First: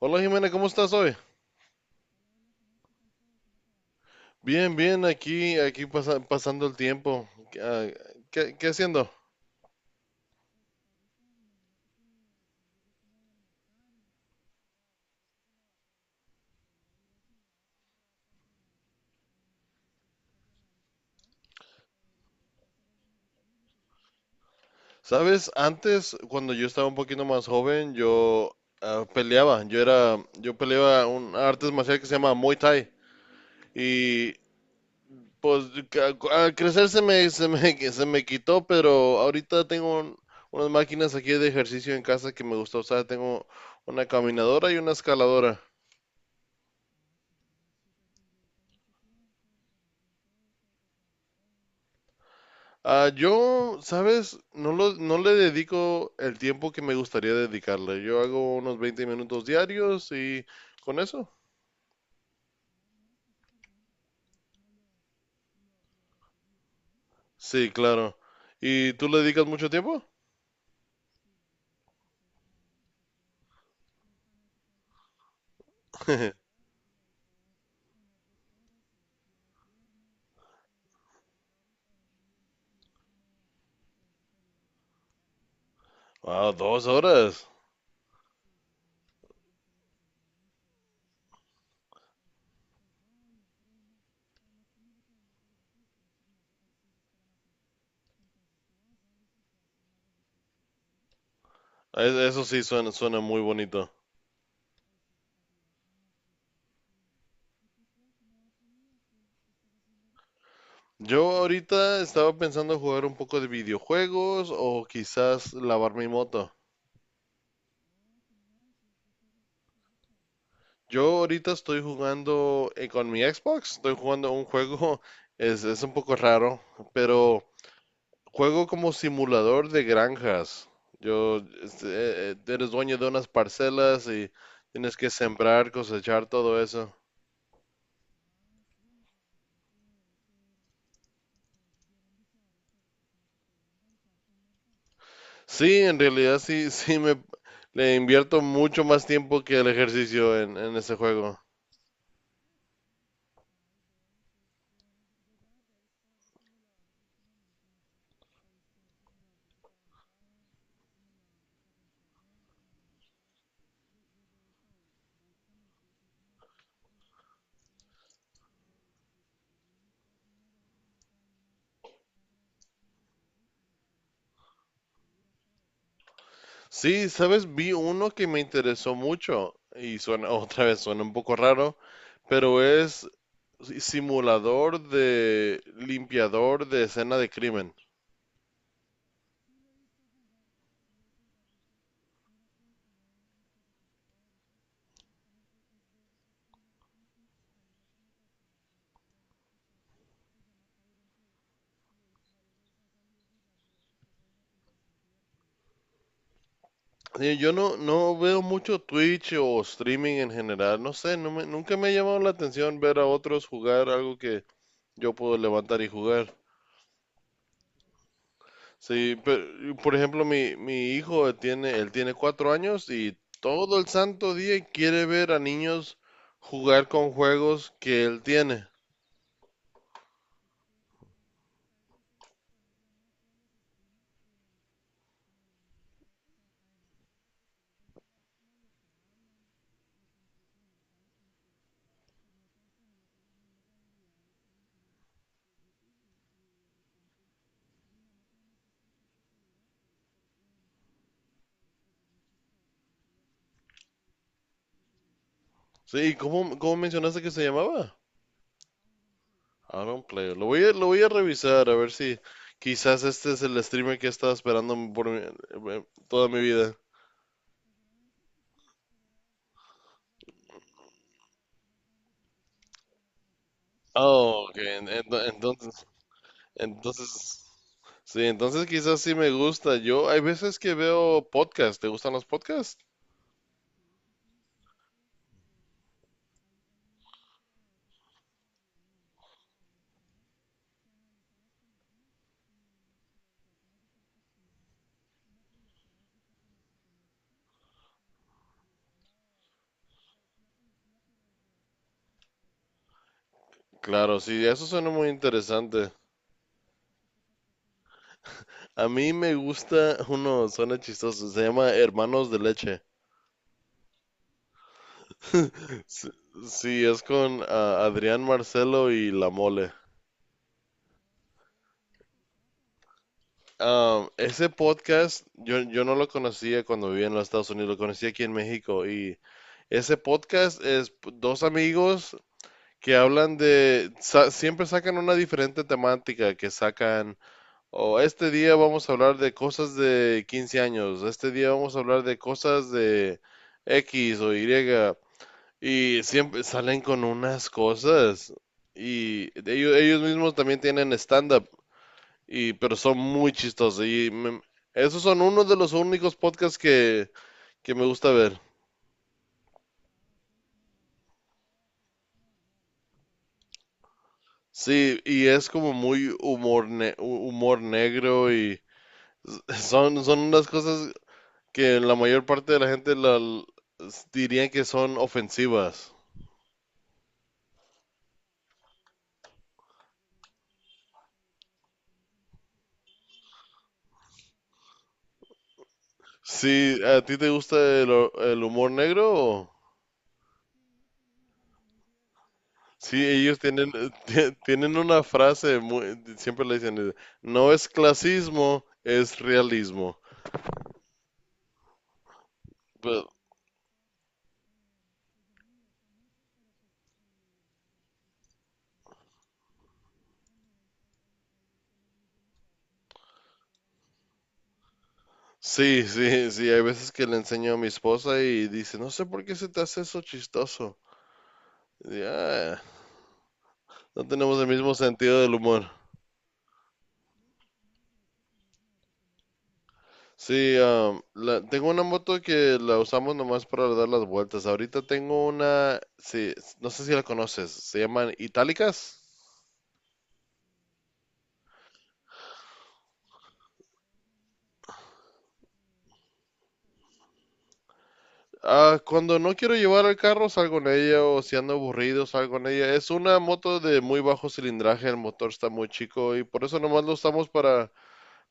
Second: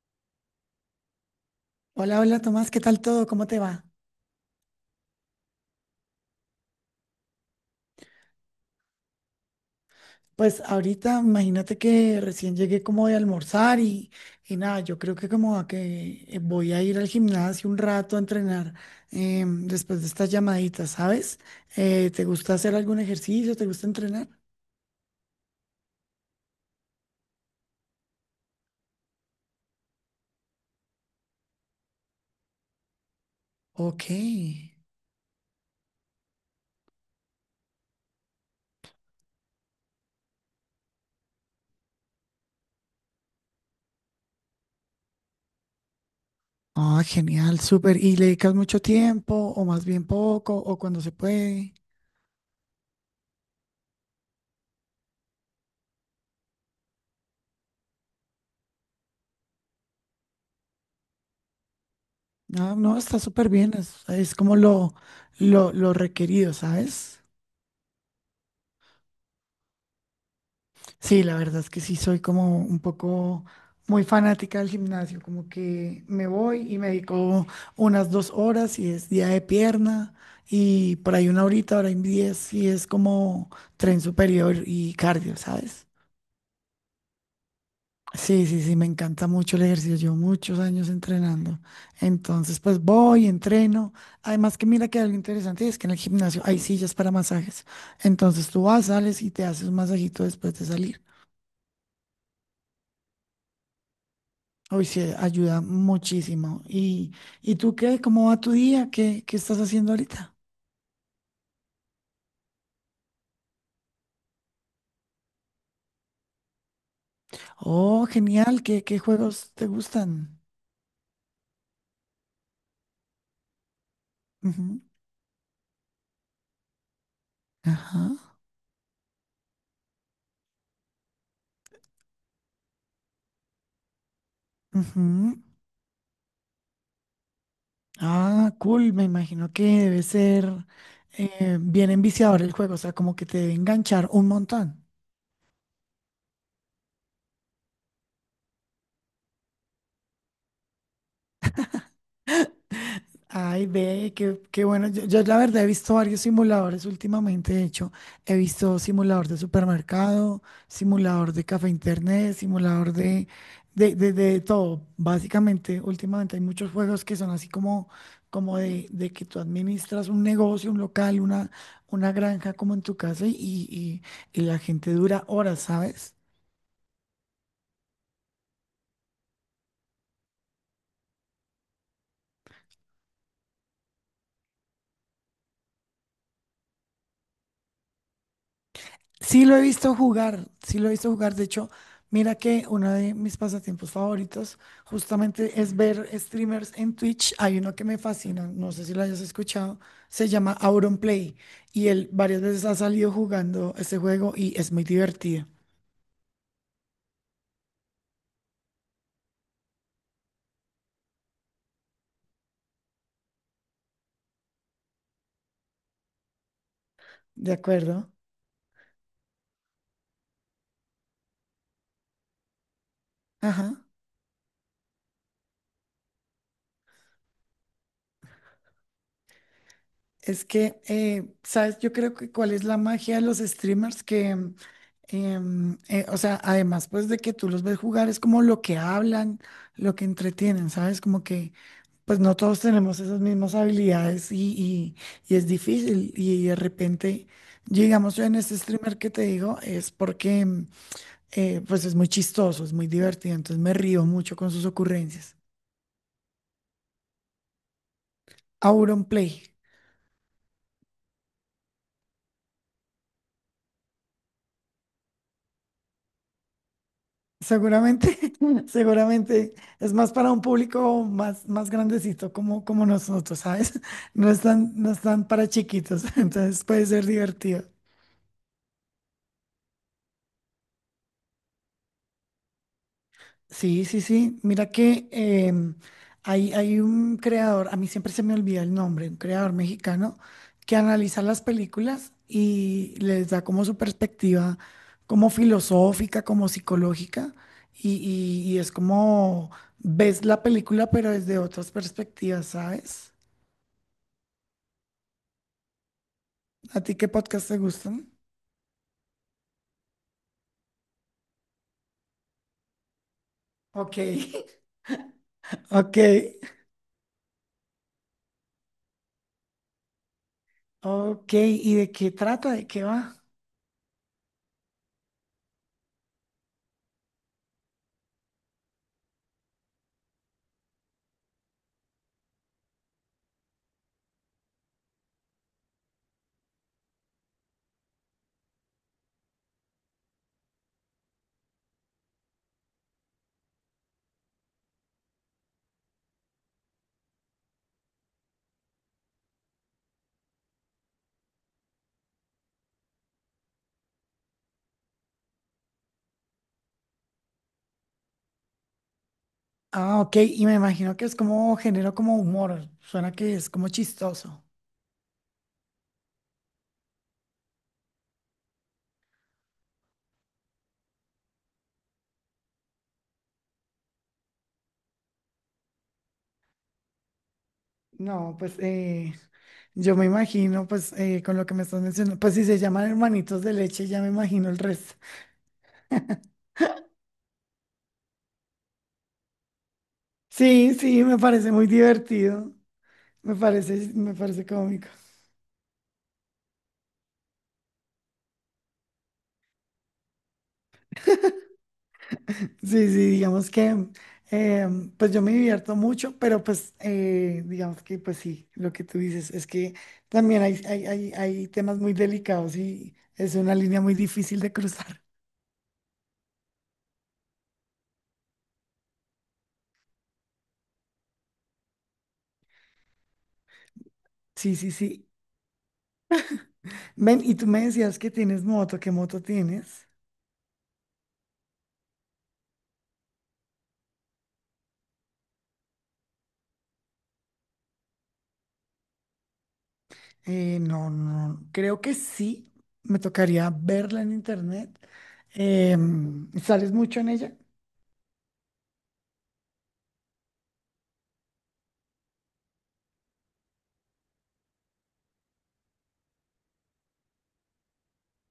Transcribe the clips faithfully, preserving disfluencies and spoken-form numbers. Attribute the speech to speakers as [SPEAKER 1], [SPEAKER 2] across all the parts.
[SPEAKER 1] Hola Jimena, ¿cómo estás hoy?
[SPEAKER 2] Hola, hola Tomás, ¿qué tal todo? ¿Cómo te va?
[SPEAKER 1] Bien, bien, aquí, aquí pasa- pasando el tiempo. Ah, ¿Qué, qué haciendo?
[SPEAKER 2] Pues ahorita imagínate que recién llegué como de almorzar y, y nada, yo creo que como a que eh, voy a ir al gimnasio un rato a entrenar em, después de estas llamaditas, ¿sabes? Eh, ¿te gusta hacer algún ejercicio? ¿Te gusta entrenar?
[SPEAKER 1] Sabes, antes, cuando yo estaba un poquito más joven, yo ah, peleaba. Yo era, yo peleaba un arte marcial que se llama Muay Thai.
[SPEAKER 2] Ok.
[SPEAKER 1] Y pues ca- al crecer se me, se me, se me quitó, pero ahorita tengo un- unas máquinas aquí de ejercicio en casa que me gusta usar. Tengo una caminadora y una escaladora.
[SPEAKER 2] Ah, genial, súper. ¿Y le dedicas mucho tiempo o más bien poco o cuando se puede?
[SPEAKER 1] Ah, yo, ¿sabes? No lo- no le dedico el tiempo que me gustaría dedicarle. Yo hago unos veinte minutos diarios y con eso.
[SPEAKER 2] No, no, está súper bien, es, es como lo, lo, lo requerido, ¿sabes?
[SPEAKER 1] Sí, claro. ¿Y tú le dedicas mucho tiempo?
[SPEAKER 2] Sí, la verdad es que sí soy como un poco muy fanática del gimnasio, como que me voy y me dedico unas dos horas y es día de pierna y por ahí una horita, hora y diez y es como tren superior y cardio, ¿sabes?
[SPEAKER 1] Wow, dos horas.
[SPEAKER 2] Sí, sí, sí, me encanta mucho el ejercicio, llevo muchos años entrenando, entonces pues voy, entreno, además que mira que algo interesante es que en el gimnasio hay sillas para masajes, entonces tú vas, sales y te haces un masajito después de salir.
[SPEAKER 1] E- Eso sí suena, suena muy bonito.
[SPEAKER 2] Hoy sí, ayuda muchísimo. ¿Y, y tú qué? ¿Cómo va tu día? ¿Qué, qué estás haciendo ahorita?
[SPEAKER 1] Yo ahorita estaba pensando jugar un poco de videojuegos o quizás lavar mi moto.
[SPEAKER 2] Oh, genial. ¿Qué, qué juegos te gustan?
[SPEAKER 1] Yo ahorita estoy jugando eh, con mi Xbox, estoy jugando un
[SPEAKER 2] Ujú.
[SPEAKER 1] juego, es, es un poco raro, pero
[SPEAKER 2] Ajá.
[SPEAKER 1] juego como simulador de granjas. Yo, este, eh, eh, eres dueño de unas parcelas y tienes que
[SPEAKER 2] Ujú.
[SPEAKER 1] sembrar, cosechar, todo eso.
[SPEAKER 2] Ah, cool. Me imagino que debe ser eh, bien enviciador el juego, o sea, como que te debe enganchar un montón.
[SPEAKER 1] Sí, en realidad sí, sí me le invierto mucho más tiempo que el ejercicio en, en ese juego.
[SPEAKER 2] Ay, ve, qué, qué bueno. Yo, yo la verdad he visto varios simuladores últimamente. De hecho, he visto simulador de supermercado, simulador de café internet, simulador de, de, de, de todo. Básicamente, últimamente hay muchos juegos que son así como, como de, de que tú administras un negocio, un local, una, una granja como en tu casa y, y, y la gente dura horas, ¿sabes?
[SPEAKER 1] Sí, sabes, vi uno que me interesó mucho y suena otra vez, suena un poco raro, pero es simulador de limpiador de escena de crimen.
[SPEAKER 2] Sí lo he visto jugar, sí lo he visto jugar. De hecho, mira que uno de mis pasatiempos favoritos justamente es ver streamers en Twitch. Hay uno que me fascina, no sé si lo hayas escuchado, se llama Auronplay y él varias veces ha salido jugando este juego y es muy divertido.
[SPEAKER 1] Sí, yo no, no veo mucho Twitch o streaming en general, no sé, no me- nunca me ha llamado la atención ver a otros jugar algo que yo puedo levantar y jugar.
[SPEAKER 2] ¿De acuerdo?
[SPEAKER 1] Sí, pero, por ejemplo, mi, mi hijo tiene, él tiene cuatro años y todo
[SPEAKER 2] Ajá.
[SPEAKER 1] el santo día quiere ver a niños jugar con juegos que él tiene.
[SPEAKER 2] Es que, eh, ¿sabes? Yo creo que cuál es la magia de los streamers que, em, em, eh, o sea, además pues de que tú los ves jugar, es como lo que hablan, lo que entretienen, ¿sabes? Como que pues no todos tenemos esas mismas habilidades y, y- y es difícil. Y de repente, digamos, yo en este streamer que te digo, es porque mm, eh, pues es muy chistoso, es muy divertido, entonces me río mucho con sus ocurrencias.
[SPEAKER 1] Sí, ¿cómo, cómo mencionaste que se llamaba?
[SPEAKER 2] Auron Play.
[SPEAKER 1] Aaron Player. Lo voy a, lo voy a revisar a ver si quizás este es el streamer que he estado esperando por mi- eh, toda mi vida.
[SPEAKER 2] Seguramente, seguramente es más para un público más, más grandecito como, como nosotros, ¿sabes? No
[SPEAKER 1] Oh, ok,
[SPEAKER 2] están,
[SPEAKER 1] en-
[SPEAKER 2] no
[SPEAKER 1] ento-
[SPEAKER 2] están para
[SPEAKER 1] entonces,
[SPEAKER 2] chiquitos, entonces puede ser
[SPEAKER 1] entonces,
[SPEAKER 2] divertido.
[SPEAKER 1] sí, entonces quizás sí me gusta. Yo hay veces que veo podcasts. ¿Te gustan los podcasts?
[SPEAKER 2] Sí, sí, sí. Mira que em, hay, hay un creador, a mí siempre se me olvida el nombre, un creador mexicano que analiza las películas y les da como su perspectiva, como filosófica, como psicológica, y, y- y es como ves la película pero desde otras perspectivas, ¿sabes?
[SPEAKER 1] Claro, sí, eso suena muy interesante.
[SPEAKER 2] ¿A ti qué podcast te gustan?
[SPEAKER 1] A mí me gusta uno, suena chistoso, se llama Hermanos de Leche.
[SPEAKER 2] Ok, ok,
[SPEAKER 1] Sí, sí, es con ah, Adrián Marcelo y La Mole.
[SPEAKER 2] ok. ¿Y de qué trata? ¿De qué va?
[SPEAKER 1] Um, ese podcast yo, yo no lo conocía cuando vivía en los Estados Unidos, lo conocí aquí en México y ese podcast es p- dos amigos que hablan de, sa- siempre sacan una diferente temática, que sacan, o este día vamos a hablar de cosas de quince años, este día vamos a hablar de cosas de X o Y, y siempre salen con unas cosas, y ellos, ellos mismos también tienen stand-up, y, pero son muy chistosos, y me- esos son uno de los únicos podcasts que, que me gusta ver.
[SPEAKER 2] Ah, ok, y me imagino que es como género como humor, suena que es como chistoso.
[SPEAKER 1] Sí, y es como muy humor, ne- humor negro y... Son, son unas cosas que la mayor parte de la gente la, dirían que son ofensivas.
[SPEAKER 2] No, pues eh, yo me imagino, pues eh, con lo que me estás mencionando, pues si se llaman hermanitos de leche, ya me imagino el resto.
[SPEAKER 1] Sí, ¿a ti te gusta el, ho- el humor negro? O,
[SPEAKER 2] Sí, sí, me parece muy divertido,
[SPEAKER 1] sí,
[SPEAKER 2] me
[SPEAKER 1] ellos tienen,
[SPEAKER 2] parece, me
[SPEAKER 1] tie-
[SPEAKER 2] parece
[SPEAKER 1] tienen
[SPEAKER 2] cómico.
[SPEAKER 1] una frase, muy- siempre le dicen, no es clasismo, es realismo.
[SPEAKER 2] Sí,
[SPEAKER 1] Pero
[SPEAKER 2] sí, digamos que eh, pues yo me divierto mucho, pero pues eh, digamos que pues sí, lo que tú dices es que también hay, hay, hay, hay temas muy delicados y es una línea muy difícil de cruzar.
[SPEAKER 1] sí, sí, sí, hay veces que le enseño a mi esposa y dice, no sé por qué se te hace eso chistoso. Y, "Ah, no tenemos el
[SPEAKER 2] Sí, sí,
[SPEAKER 1] mismo
[SPEAKER 2] sí.
[SPEAKER 1] sentido del humor."
[SPEAKER 2] Ven, y tú me decías que tienes moto, ¿qué moto tienes?
[SPEAKER 1] Sí, am, la- tengo una moto que la usamos nomás para dar las vueltas. Ahorita tengo una, sí, no sé si la conoces, se llaman Itálicas.
[SPEAKER 2] Eh, no, no, creo que sí, me tocaría verla en internet. Em, ¿sales mucho en ella?
[SPEAKER 1] Ah, cuando no quiero llevar el carro salgo en ella o si ando aburrido salgo en ella. Es una moto de muy bajo cilindraje, el motor está muy chico y por eso nomás lo usamos para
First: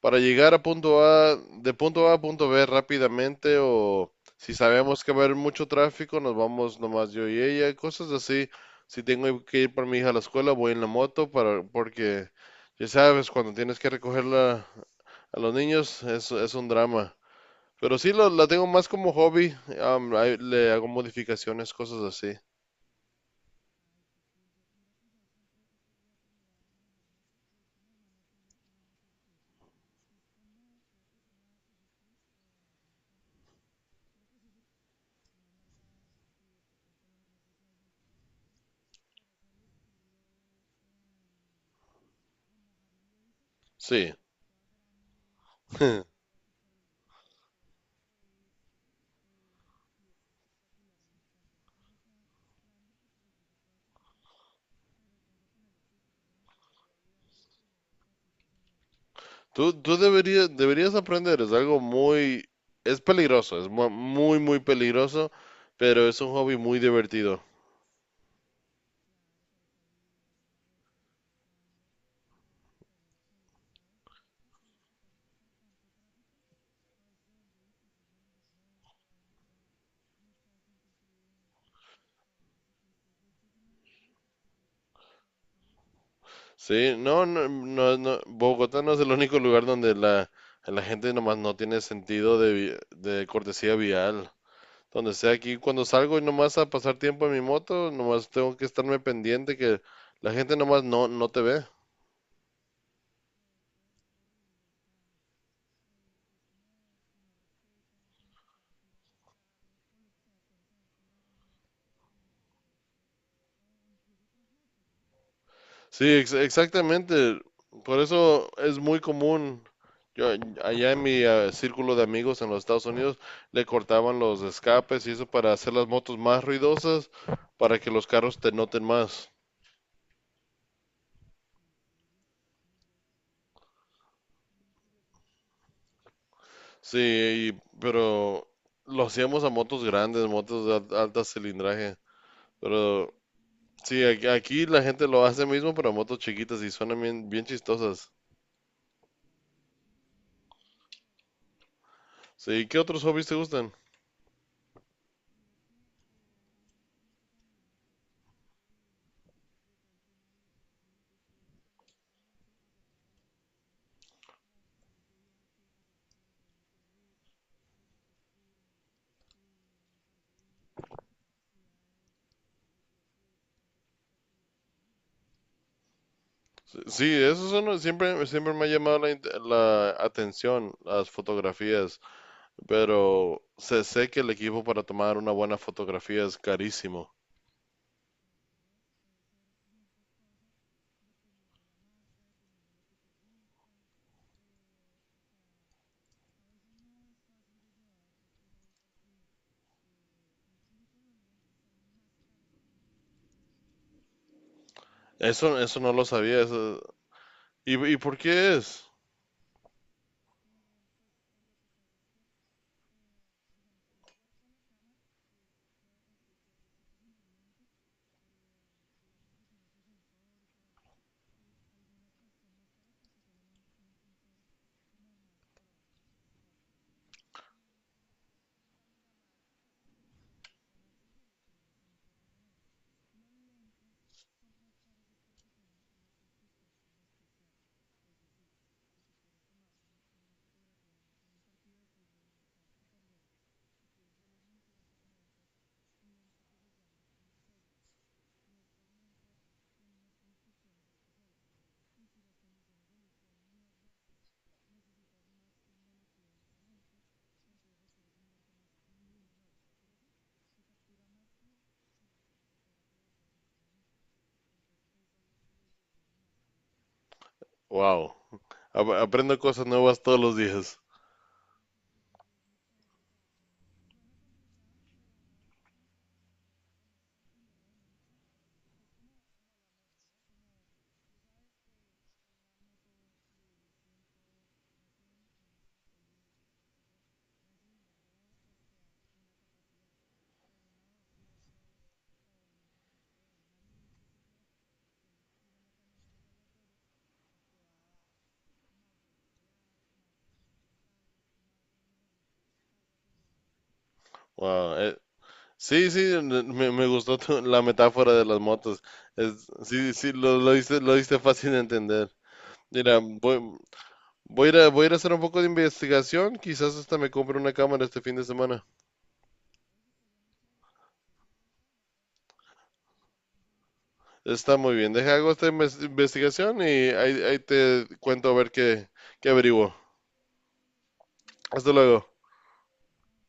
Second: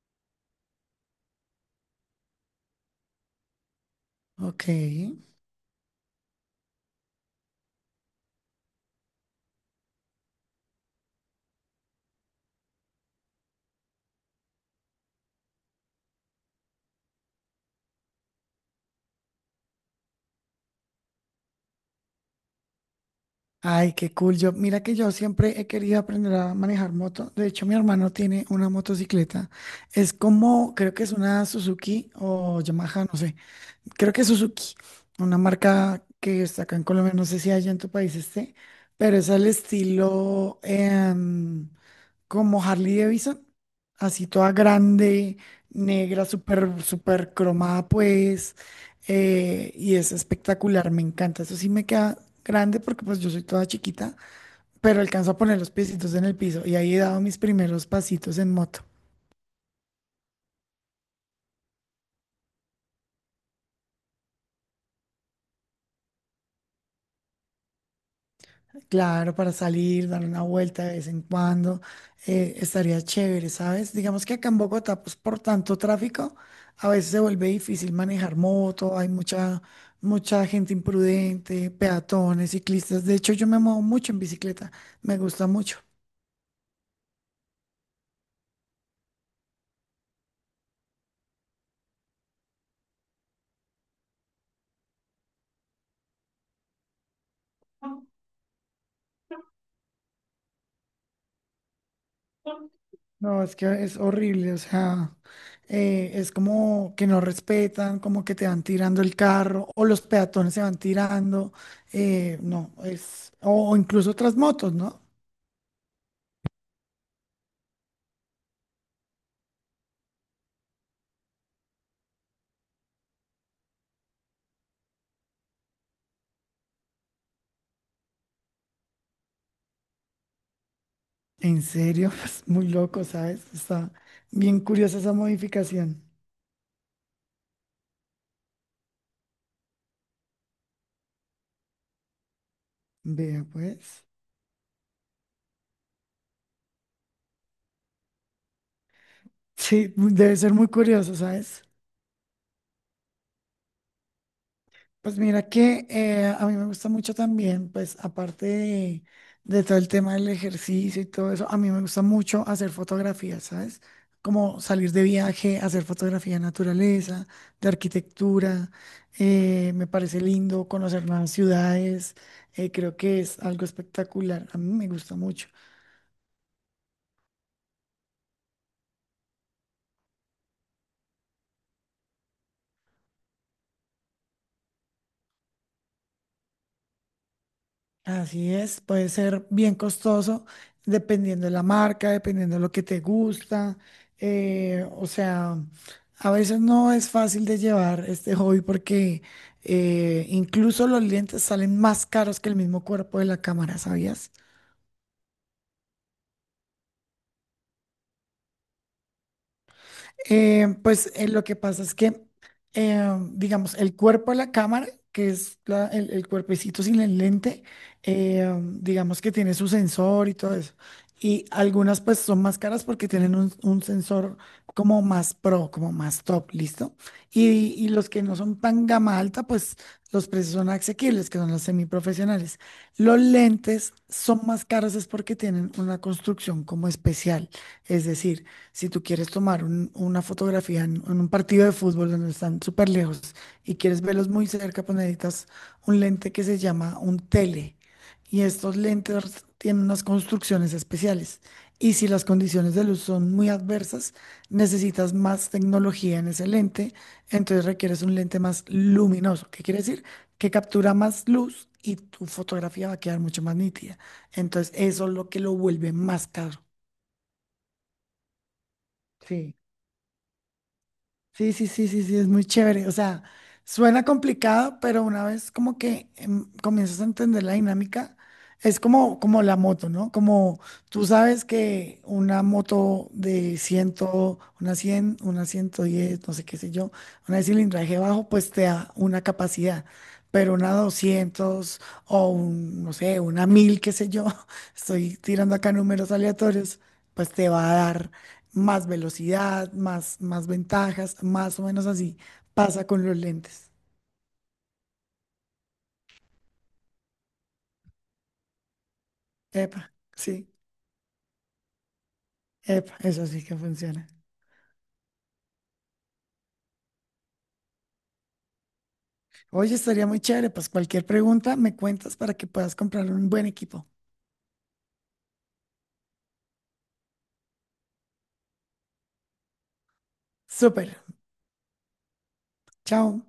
[SPEAKER 1] para llegar a punto A, de punto A a punto B rápidamente o si
[SPEAKER 2] Ok.
[SPEAKER 1] sabemos que va a haber mucho tráfico, nos vamos nomás yo y ella, cosas así. Si tengo que ir por mi hija a la escuela, voy en la moto para porque ya sabes, cuando tienes que recogerla a los niños es, es un drama. Pero sí lo- la tengo más como hobby, am, ahí le hago modificaciones, cosas así.
[SPEAKER 2] Ay, qué cool. Yo, mira que yo siempre he querido aprender a manejar moto. De hecho, mi hermano tiene una motocicleta. Es como, creo que es una Suzuki o Yamaha, no sé. Creo que es Suzuki, una marca que está acá en Colombia. No sé si allá en tu país esté, pero es al estilo em, como Harley Davidson,
[SPEAKER 1] Sí.
[SPEAKER 2] así toda grande, negra, súper, súper cromada, pues, eh, y es espectacular, me encanta. Eso sí me queda grande porque pues yo soy toda chiquita, pero alcanzo a poner los piecitos en el piso y ahí he dado mis primeros pasitos en moto.
[SPEAKER 1] Tú, tú deberías, deberías aprender, es algo muy, es peligroso, es mu- muy, muy peligroso, pero es un hobby muy divertido.
[SPEAKER 2] Claro, para salir, dar una vuelta de vez en cuando, eh, estaría chévere, ¿sabes? Digamos que acá en Bogotá, pues por tanto tráfico, a veces se vuelve difícil manejar moto, hay mucha, mucha gente imprudente, peatones, ciclistas. De hecho, yo me muevo mucho en bicicleta, me gusta mucho.
[SPEAKER 1] Sí, no, no, no, no, Bogotá no es el único lugar donde la, la gente nomás no tiene sentido de, vi- de cortesía vial. Donde sea aquí, cuando salgo y nomás a pasar tiempo en mi moto, nomás tengo que estarme pendiente que la gente nomás no, no te ve.
[SPEAKER 2] No, es que es horrible, o sea, eh, es como que no respetan, como que te van tirando el carro, o los peatones se van tirando, eh, no, es, o o incluso otras motos, ¿no?
[SPEAKER 1] Sí, ex- exactamente. Por eso es muy común. Yo, allá en mi eh, círculo de amigos en los Estados Unidos le cortaban los escapes y eso para hacer las motos más ruidosas, para que los carros te noten más.
[SPEAKER 2] En serio, pues muy loco, ¿sabes? Está bien curiosa esa modificación.
[SPEAKER 1] Sí, y pero lo hacíamos a motos grandes, motos de al- alta cilindraje. Pero
[SPEAKER 2] Vea,
[SPEAKER 1] sí,
[SPEAKER 2] pues.
[SPEAKER 1] aquí, aquí la gente lo hace mismo, pero a motos chiquitas y suenan bien, bien chistosas.
[SPEAKER 2] Sí, mu- debe ser muy curioso, ¿sabes?
[SPEAKER 1] Sí, ¿qué otros hobbies te gustan?
[SPEAKER 2] Pues mira que eh, a mí me gusta mucho también, pues aparte de, de todo el tema del ejercicio y todo eso, a mí me gusta mucho hacer fotografías, ¿sabes? Como salir de viaje, hacer fotografía de naturaleza, de arquitectura, eh, me parece lindo conocer nuevas ciudades, eh, creo que es algo espectacular, a mí me gusta mucho.
[SPEAKER 1] Sí, eso es uno- siempre, siempre me ha llamado la, int- la atención las fotografías, pero sé, sé que el equipo para tomar una buena fotografía es carísimo.
[SPEAKER 2] Así es, puede ser bien costoso dependiendo de la marca, dependiendo de lo que te gusta. eh, o sea, a veces no es fácil de llevar este hobby porque eh, incluso los lentes salen más caros que el mismo cuerpo de la cámara, ¿sabías?
[SPEAKER 1] Eso, eso no lo sabía. Eso, ¿y, y por qué es?
[SPEAKER 2] Eh, pues eh, lo que pasa es que, eh, digamos, el cuerpo de la cámara, que es la- el, el cuerpecito sin el lente, eh, digamos que tiene su sensor y todo eso. Y algunas pues son más caras porque tienen un, un sensor como más pro, como más top, ¿listo? Y, y los que no son tan gama alta, pues los precios son asequibles, que son los semiprofesionales. Los lentes son más caros es porque tienen una construcción como especial. Es decir, si tú quieres tomar un- una fotografía en, en un partido de fútbol donde están súper lejos y quieres verlos muy cerca, pues necesitas un lente que se llama un tele. Y estos lentes tienen unas construcciones especiales. Y si las condiciones de luz son muy adversas, necesitas más tecnología en ese lente. Entonces requieres un lente más luminoso. ¿Qué quiere decir? Que captura más luz y tu fotografía va a quedar mucho más nítida. Entonces eso es lo que lo vuelve más caro.
[SPEAKER 1] Wow. Aprendo
[SPEAKER 2] Sí.
[SPEAKER 1] cosas nuevas todos los días.
[SPEAKER 2] Sí, sí, sí, sí, sí, es muy chévere. O sea, suena complicado, pero una vez como que em, comienzas a entender la dinámica, es como, como la moto, ¿no? Como tú sabes que una moto de cien, una cien una ciento diez no sé qué sé yo, una de cilindraje bajo, pues te da una capacidad, pero una doscientos o un, no sé, una mil qué sé yo, estoy tirando acá números aleatorios, pues te va a dar más velocidad, más, más ventajas, más o menos así pasa con los lentes.
[SPEAKER 1] Wow. eh, sí, sí, n- me, me gustó tu- la metáfora de las motos. Es,
[SPEAKER 2] Epa,
[SPEAKER 1] sí, sí, lo,
[SPEAKER 2] sí,
[SPEAKER 1] lo diste, lo diste fácil de entender.
[SPEAKER 2] epa,
[SPEAKER 1] Mira,
[SPEAKER 2] eso
[SPEAKER 1] voy,
[SPEAKER 2] sí que funciona.
[SPEAKER 1] voy a ir a, voy a ir a hacer un poco de investigación. Quizás hasta me compre una cámara este fin de semana.
[SPEAKER 2] Oye, estaría muy chévere, pues cualquier pregunta me cuentas para que puedas comprar un buen equipo.
[SPEAKER 1] Está muy bien. Deja hago esta inves- investigación y ahí, ahí te cuento a ver qué, qué averiguo.
[SPEAKER 2] Súper,
[SPEAKER 1] Hasta luego.
[SPEAKER 2] chao.